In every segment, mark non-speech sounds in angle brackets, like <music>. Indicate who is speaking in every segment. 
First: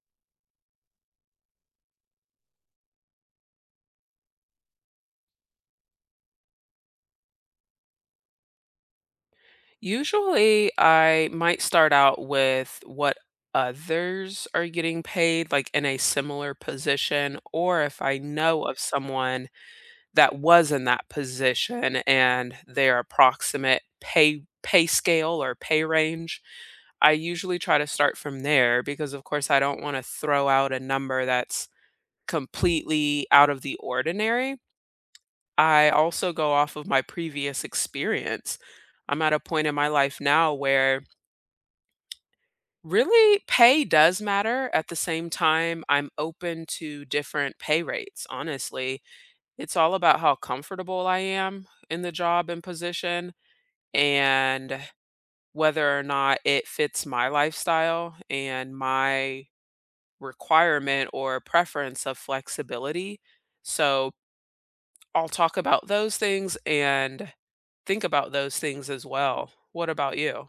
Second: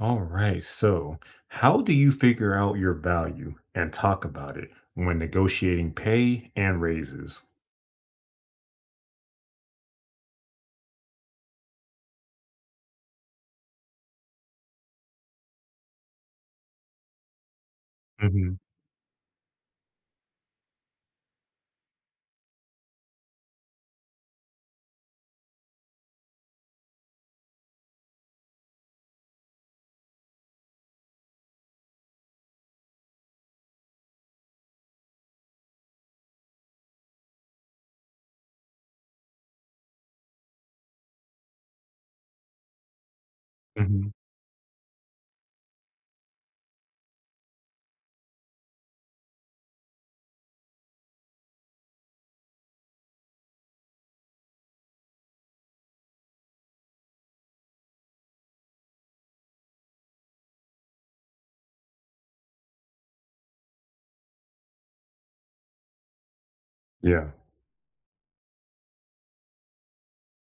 Speaker 1: All right. So, how do you figure out your value and talk about it when negotiating pay and raises?
Speaker 2: Usually, I might start out with what others are getting paid, like in a similar position, or if I
Speaker 1: hmm
Speaker 2: know of someone that was in that position and their approximate pay scale or pay range, I usually try to start from there because, of course, I don't want to throw out a number that's completely out of the ordinary. I also go off of my previous experience. I'm at a point in my life now where really, pay
Speaker 1: hmm
Speaker 2: does matter. At the same time, I'm open to different pay rates, honestly. It's all about how comfortable I am in the job and position and whether or not it fits my lifestyle and my requirement or preference of flexibility. So I'll talk about those things
Speaker 1: Yeah.
Speaker 2: and think about those things as well. What about you?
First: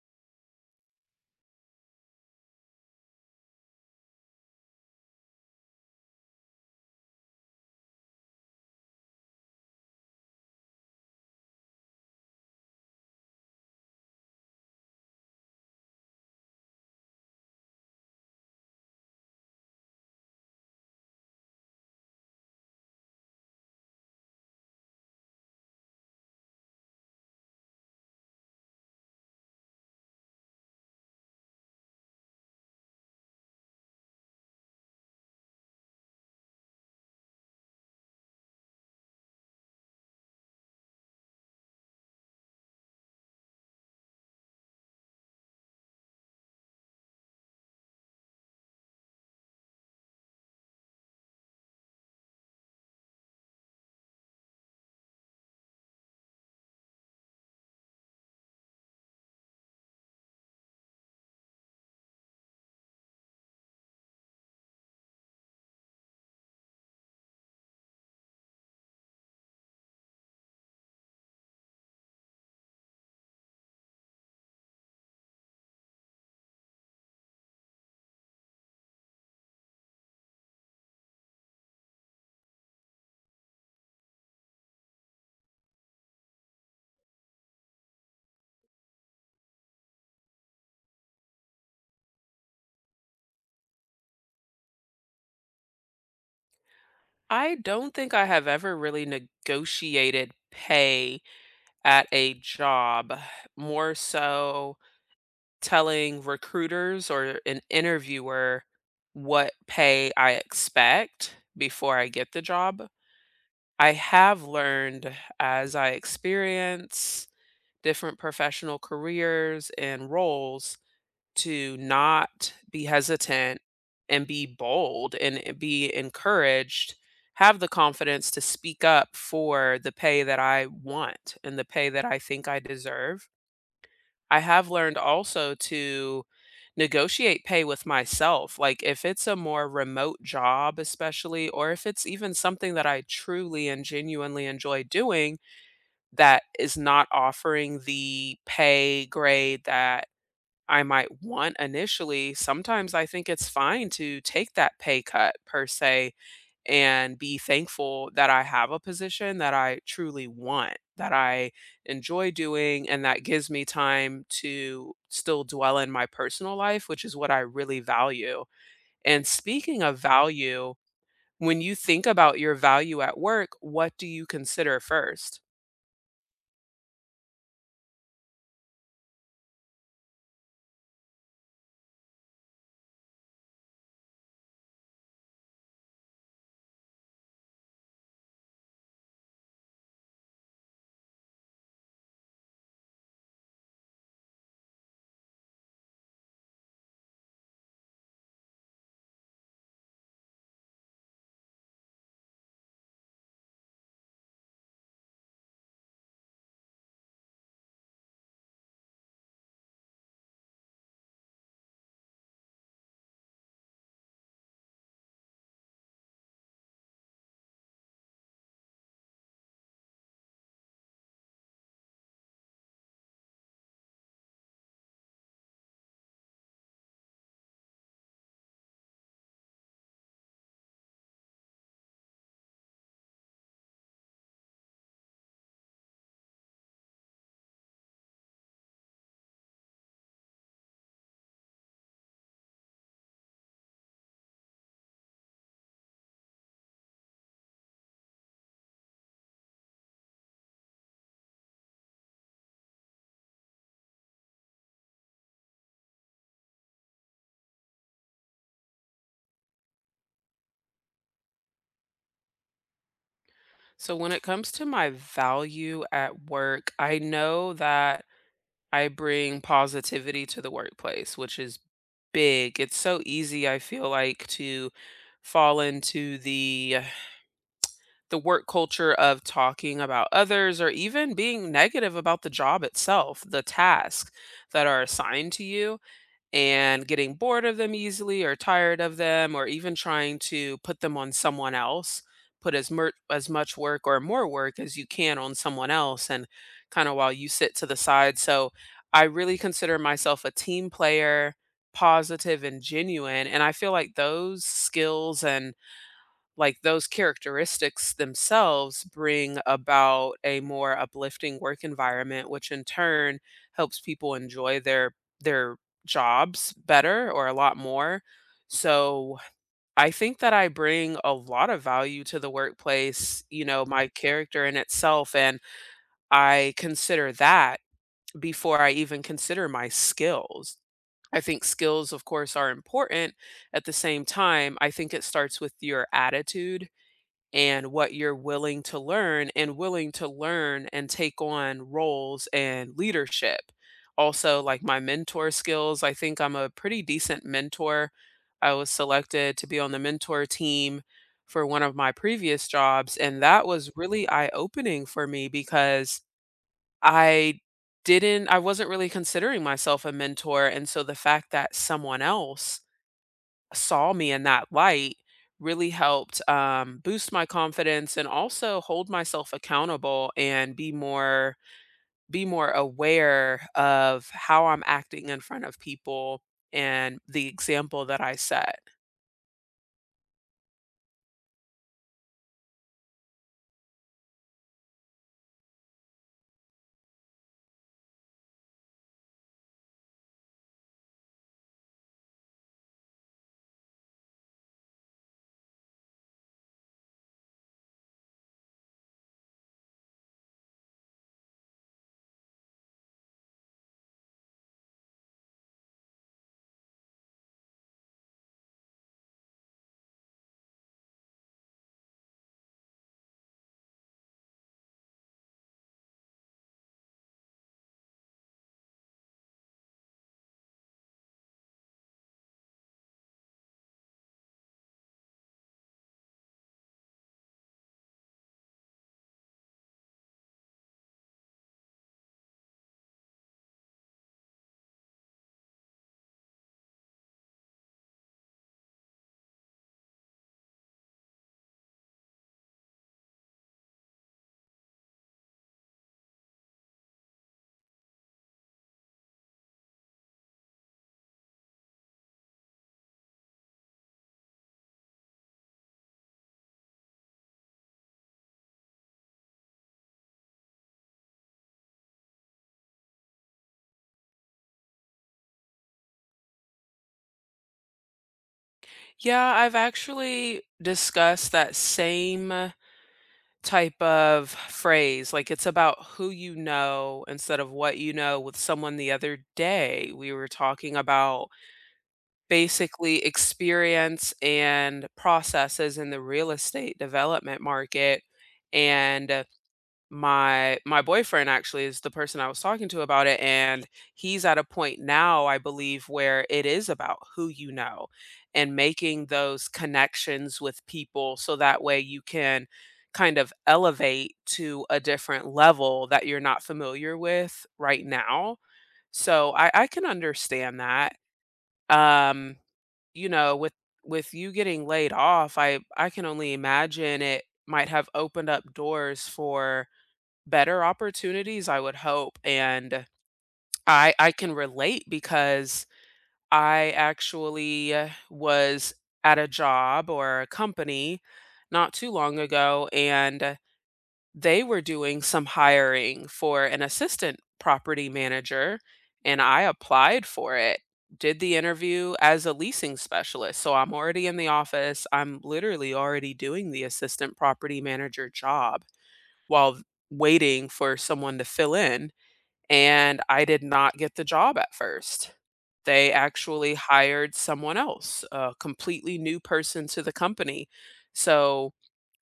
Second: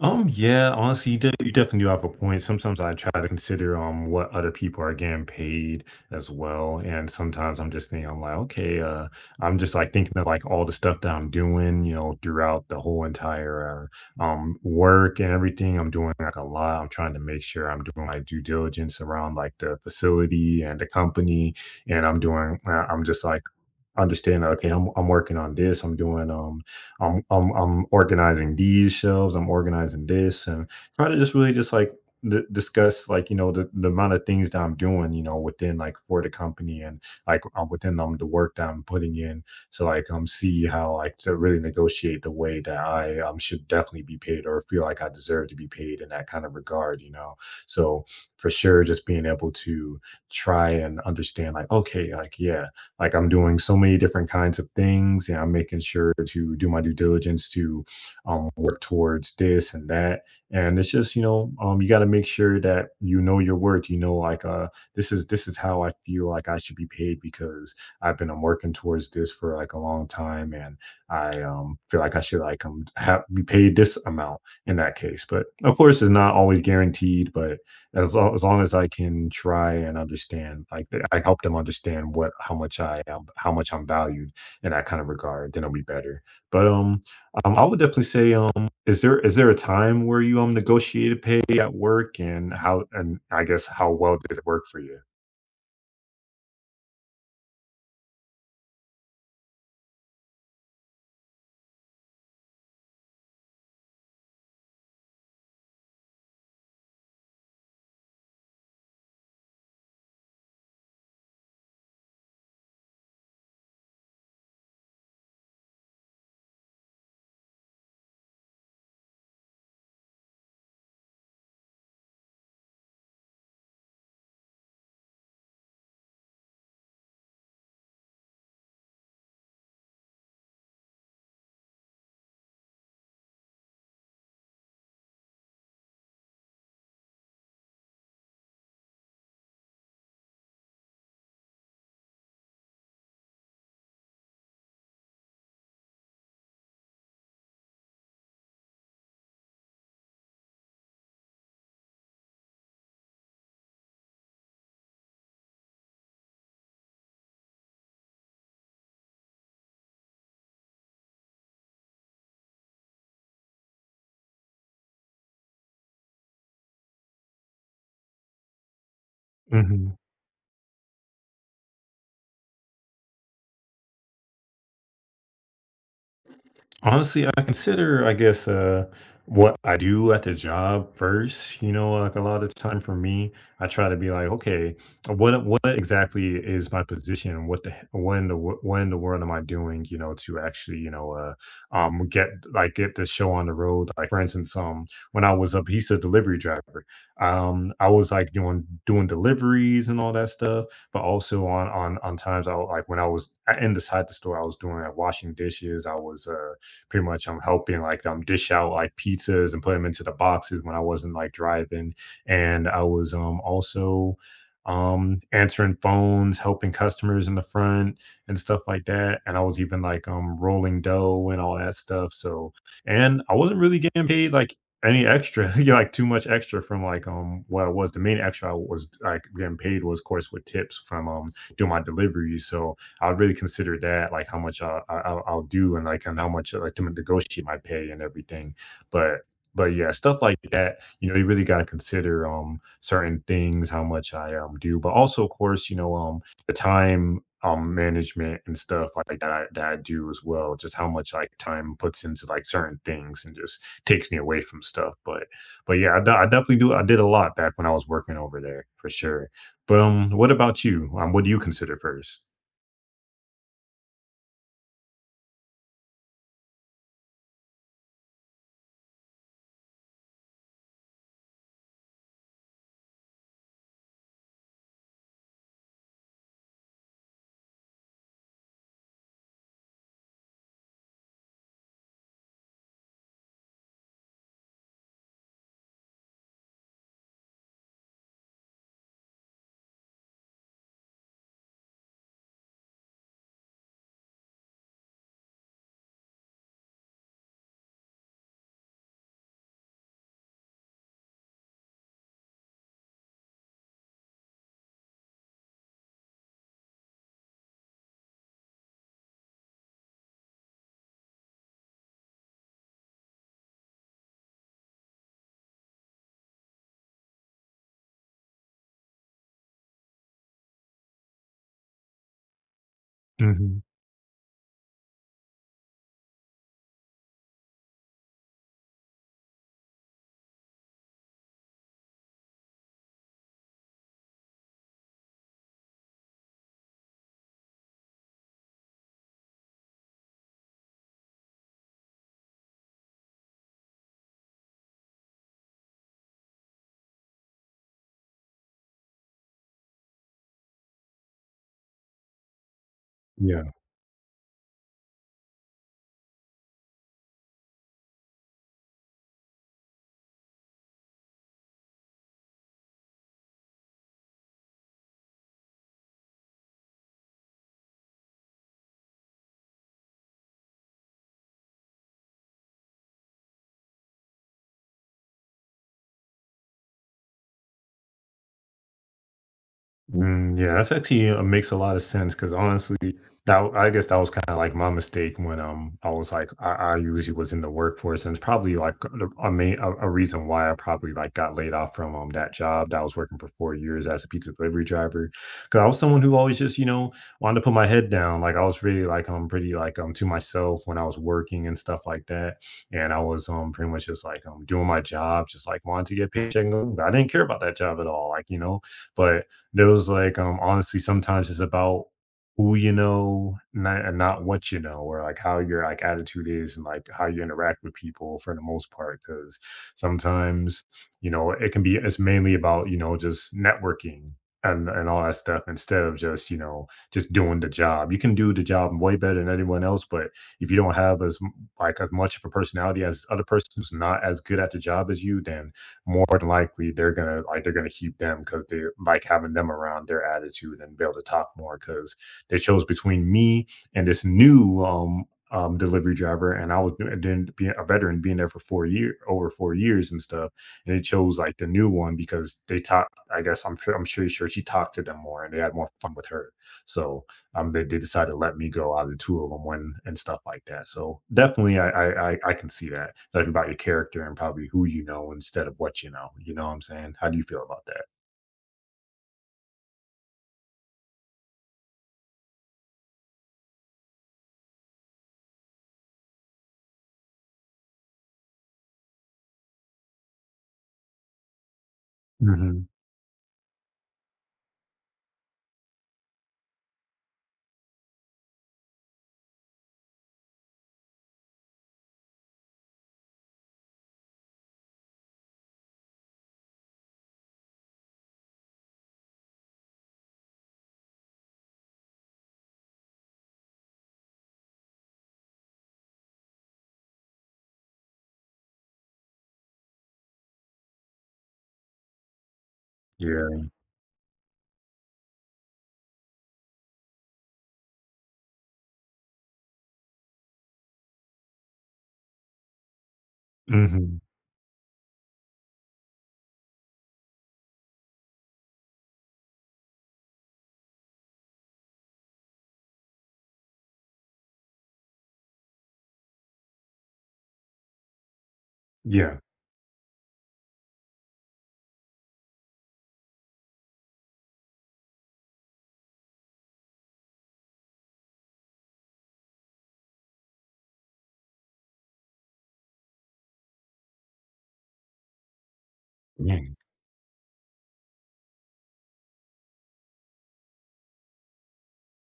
Speaker 1: Yeah, honestly, you definitely do have a point. Sometimes I try to consider what other people are getting paid as well, and sometimes I'm just thinking, I'm like, okay, I'm just like thinking of like all the stuff that I'm doing, you know, throughout the whole entire work and everything. I'm doing like a lot. I'm trying to make sure I'm doing my due diligence around like the facility and the company, and I'm doing. I'm just like understanding. Okay, I'm working on this. I'm doing I'm organizing these shelves, I'm organizing this, and try to just really just like discuss like you know the amount of things that I'm doing, you know, within like for the company and like within the work that I'm putting in, so like see how like to really negotiate the way that I should definitely be paid or feel like I deserve to be paid in that kind of regard, you know. So for sure, just being able to try and understand like okay, like yeah like I'm doing so many different kinds of things, and I'm making sure to do my due diligence to work towards this and that. And it's just you got to make sure that you know your worth. You know, like this is how I feel like I should be paid because I've been working towards this for like a long time, and I feel like I should like have, be paid this amount in that case. But of course, it's not always guaranteed, but as long as I can try and understand, like, I help them understand what how much I am how much I'm valued in that kind of regard, then it'll be better. But, I would definitely say, is there a time where you, negotiated pay at work and how and I guess how well did it work for you?
Speaker 2: I don't think I have ever really negotiated pay at a job, more so telling recruiters or an interviewer what pay I expect before I get the job. I have learned as I experience different professional careers and roles to not be hesitant and be bold and be encouraged, have the confidence to speak up for the pay that I want and the pay that I think I deserve. I have learned also to negotiate pay with myself. Like if it's a more remote job, especially, or if it's even something that I truly and genuinely enjoy doing that is not offering the pay grade that I might want initially, sometimes I think it's fine to take that pay cut per se and be thankful that I have a position that I truly want, that I enjoy doing, and that gives me time to still dwell in my personal life, which is what I really value. And speaking
Speaker 1: Mhm.
Speaker 2: of value, when you think about your value at work, what do you consider first?
Speaker 1: Honestly, I consider, I guess, what I do at the job first. You know, like a lot of time for me, I try to be like, okay, what exactly is my position? What the he- what in the wo- What in the world am I doing? You know, to actually, you know, get like get the show on the road. Like for instance, when I was a piece of delivery driver, I was like doing deliveries and all that stuff, but also on times I like when I was in the side the store, I was doing like washing dishes. I was pretty much I'm helping like dish out like pizzas and put them into the boxes when I wasn't like driving. And I was also answering phones, helping customers in the front and stuff like that. And I was even like rolling dough and all that stuff. So and I wasn't really getting paid like any extra <laughs> you know, like too much extra from like what I was the main extra I was like getting paid was of course with tips from doing my deliveries. So I really consider that like how much I'll do and like and how much like to negotiate my pay and everything. But but yeah, stuff like that. You know, you really got to consider certain things, how much I do, but also of course, you know, the time management and stuff like that that I do as well. Just how much like time puts into like certain things and just takes me away from stuff. But yeah, I definitely do. I did a lot back when I was working over there for sure. But what about you? What do you consider first?
Speaker 2: So, when it comes to my value at work, I know that I bring positivity to the workplace, which is big. It's so easy, I feel like, to fall into the work culture of talking about others or even being negative about the job itself, the tasks that are assigned to you and getting bored of them easily or tired of them or even trying to put them on someone else, put as as much work or more work as you can on someone else and kind of while you sit to the side. So I really consider myself a team player, positive and genuine, and I feel like those skills and like those characteristics themselves bring about a more uplifting work environment, which in turn helps people enjoy their jobs better or a lot more. So I think that I bring a lot of value to the workplace, you know, my character in itself, and I consider that before I even consider my skills. I think skills, of course, are important. At the same time, I think it starts with your attitude and what you're willing to learn and take on roles and leadership. Also, like my mentor skills, I think I'm a pretty decent mentor. I was selected to be on the mentor team for one of my previous jobs, and that
Speaker 1: Yeah.
Speaker 2: was really eye opening for me because I I wasn't really considering myself a mentor. And so the fact that someone else saw me in that light really helped boost my confidence and also hold myself accountable and be more aware of how I'm acting in front of people and the example that I set.
Speaker 1: Mm, yeah, that's actually makes a lot of sense because honestly, I guess that was kind of like my mistake when I was like I usually was in the workforce and it's probably like a reason why I probably like got laid off from that job that I was working for 4 years as a pizza delivery driver because I was someone who always just you know wanted to put my head down like I was really like pretty like to myself when I was working and stuff like that and I was pretty much just like doing my job just like wanted to get paycheck I didn't care about that job at all like you know but there was like, honestly, sometimes it's about who you know not what you know, or like how your like attitude is and like how you interact with people for the most part. Because sometimes, you know, it can be it's mainly about you know just networking. And all that stuff instead of just you know just doing the job you can do the job way better than anyone else but if you don't have like as much of a personality as other person who's not as good at the job as you then more than likely they're gonna keep them because they like having them around their attitude and be able to talk more because they chose between me and this new delivery driver and I was doing- then being a veteran being there for 4 year over 4 years and stuff and they chose like the new one because they talked I guess I'm sure sure she talked to them more and they had more fun with her so they decided to let me go out of the two of them when and stuff like that. So definitely, I can see that like about your character and probably who you know instead of what you know. You know what I'm saying? How do you feel about that?
Speaker 2: Yeah, I've actually discussed that same type of phrase, like it's about who you know instead of what you know, with someone the other day. We were talking about
Speaker 1: hmm
Speaker 2: basically experience and processes in the real estate development market. And my boyfriend actually is the person I was talking to about it, and he's at a point now, I believe, where it is about who you know and making those connections with people so that way you can kind of elevate to a different level that you're not familiar with right now. So I can understand that. Um, you know,
Speaker 1: Yeah.
Speaker 2: with you getting laid off, I can only imagine it might have opened up doors for better opportunities, I would hope. And
Speaker 1: hmm
Speaker 2: I can relate because I actually was at a job or a company not too long ago and they were doing some hiring for an assistant property manager
Speaker 1: Yeah.
Speaker 2: and I applied for it. Did the interview as a leasing specialist. So I'm already in the office. I'm literally already doing the assistant property manager job while waiting for someone to fill in. And I did not get the job at first. They
Speaker 1: Yeah,
Speaker 2: actually hired someone else, a completely new person to the company. So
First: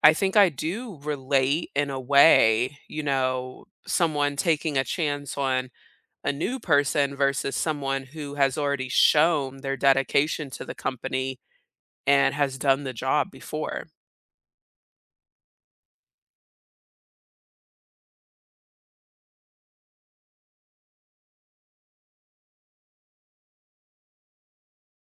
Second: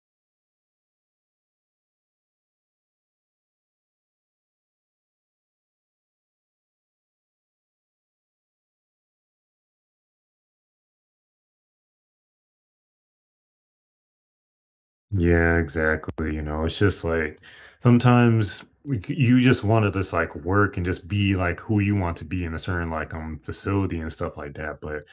Speaker 2: I think I do relate in a way, you know, someone taking a chance on a new person versus someone who has already shown their dedication to the company and has done the job before.
Speaker 1: Yeah, exactly. You know, it's just like sometimes like, you just want to just like work and just be like who you want to be in a certain like facility and stuff like that.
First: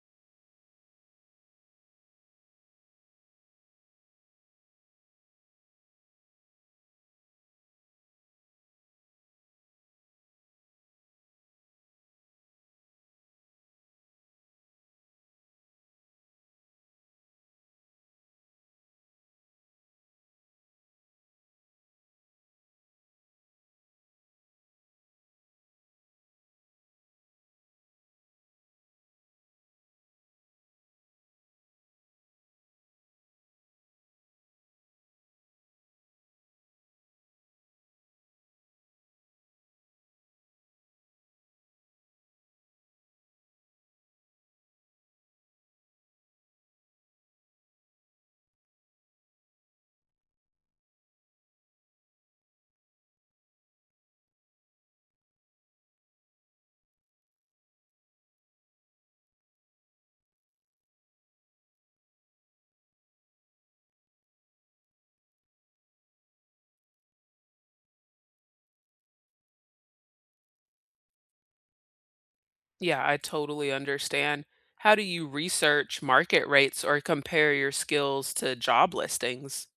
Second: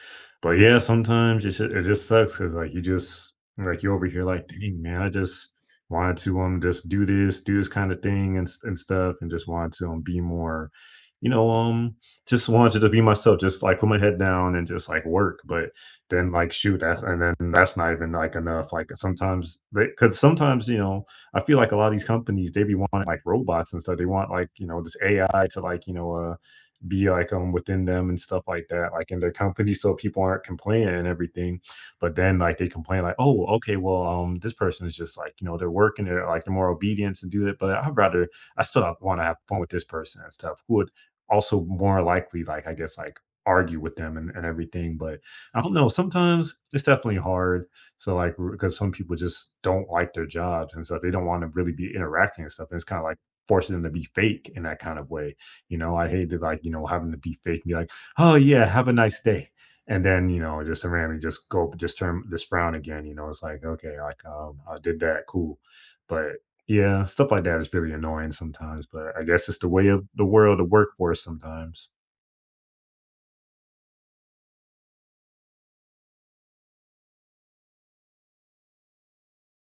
Speaker 1: But yeah, sometimes it just sucks because like you just like you're over here like, dang man, I just wanted to just do this, kind of thing and stuff, and just wanted to be more, you know, just wanted to be myself, just like put my head down and just like work. But then like shoot that's and then that's not even like enough like sometimes they because sometimes you know I feel like a lot of these companies they be wanting like robots and stuff they want like you know this AI to like you know be like within them and stuff like that like in their company so people aren't complaining and everything but then like they complain like oh okay well this person is just like you know they're working they're like more obedience and do that but I'd rather I still want to have fun with this person and stuff who would also more likely like I guess like argue with them and everything but I don't know. Sometimes it's definitely hard. So like because some people just don't like their jobs and stuff. They don't want to really be interacting and stuff. And it's kind of like forcing them to be fake in that kind of way. You know, I hated like, you know, having to be fake and be like, oh yeah, have a nice day. And then, you know, just randomly just go just turn just frown again. You know, it's like, okay, like I did that, cool. But yeah, stuff like that is really annoying sometimes. But I guess it's the way of the world, the workforce sometimes.
Speaker 2: Yeah, I totally understand. How do you research market rates or compare your skills to job listings?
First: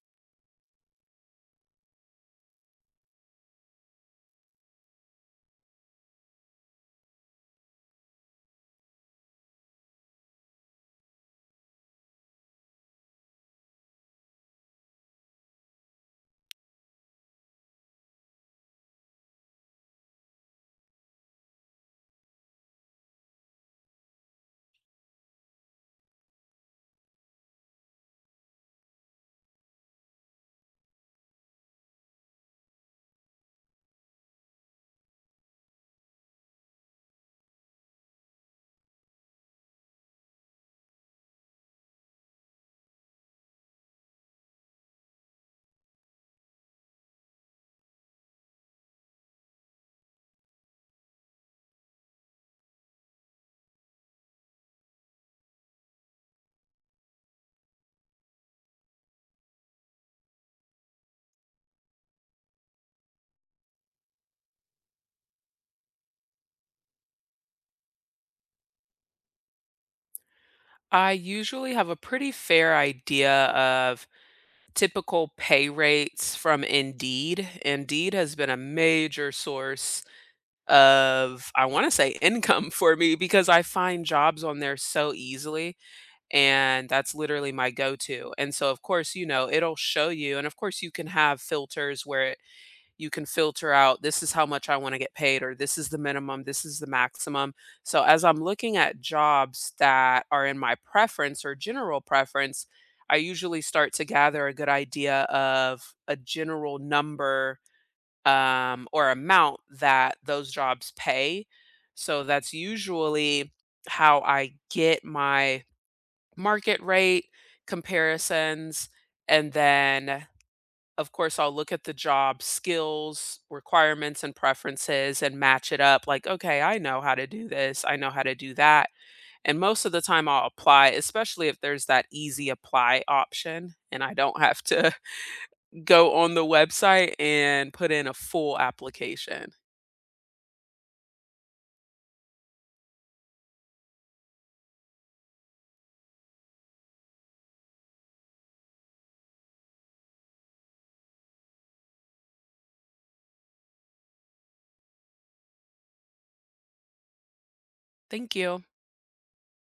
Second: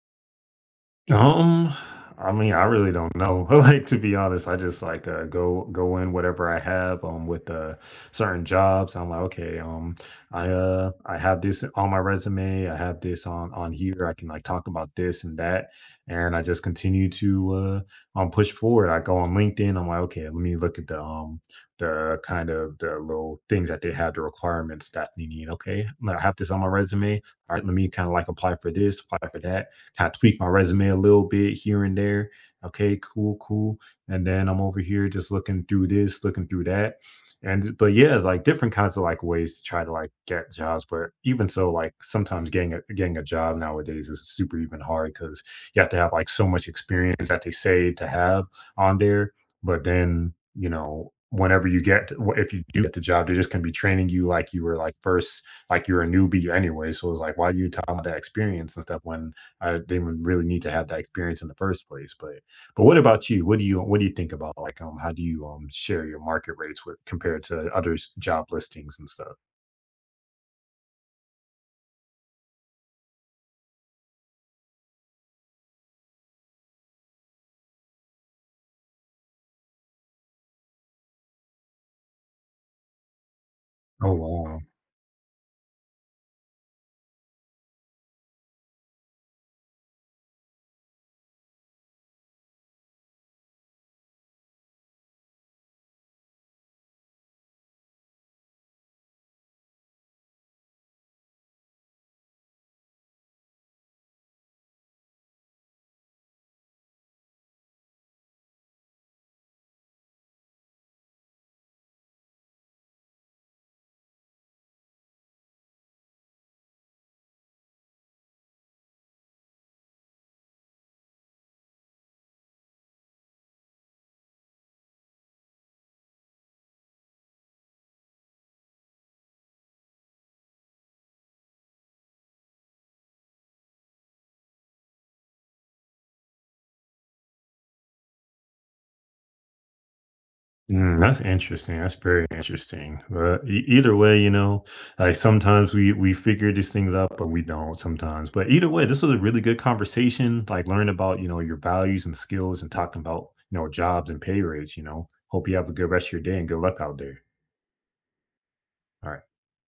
Speaker 1: Um, I mean, I really don't know. <laughs> Like to be honest, I just like go in whatever I have with certain jobs. I'm like, okay, I have this on my resume. I have this on here. I can like talk about this and that, and I just continue to push forward. I go on LinkedIn. I'm like, okay, let me look at the kind of the little things that they have, the requirements that you need. Okay, I have this on my resume. All right, let me kind of like apply for this, apply for that kind of tweak my resume a little bit here and there. Okay, cool. And then I'm over here just looking through this, looking through that. And but yeah, it's like different kinds of like ways to try to like get jobs. But even so, like sometimes getting a job nowadays is super even hard because you have to have like so much experience that they say to have on there. But then, you know, whenever you get to- wh- if you do get the job, they're just gonna be training you like you were like first, like you're a newbie anyway. So it's like, why do you talk about that experience and stuff when I didn't really need to have that experience in the first place. But what about you? What do you think about like how do you share your market rates with compared to other job listings and stuff?
Speaker 2: I usually have a pretty fair idea of typical pay rates from Indeed. Indeed has been a major source of, I wanna say, income for me because I find
Speaker 1: Oh
Speaker 2: jobs on
Speaker 1: wow.
Speaker 2: there so easily, and that's literally my go-to, and so, of course, you know, it'll show you and, of course, you can have filters where it, you can filter out, "This is how much I wanna get paid," or, "This is the minimum, this is the maximum." So, as I'm looking at jobs that are in my preference or general preference, I usually start to gather a good idea of a general number or amount that those jobs pay. So that's usually how I get my market rate comparisons. And then, of course, I'll look at the job skills, requirements, and preferences and match it up like, okay, I know how to do this, I know how to do that. And most of the time, I'll apply, especially if there's that easy apply option and I don't have to <laughs> go on the website and put in a full application.
Speaker 1: Mm, that's interesting. That's very interesting. But either way, you know, like sometimes we figure these things out, but we don't sometimes. But either way, this was a really good conversation. Like learn about you know your values and skills, and talking about you know jobs and pay rates. You know, hope you have a good rest of your day and good luck out there.
Speaker 2: Thank you.
Speaker 1: All right.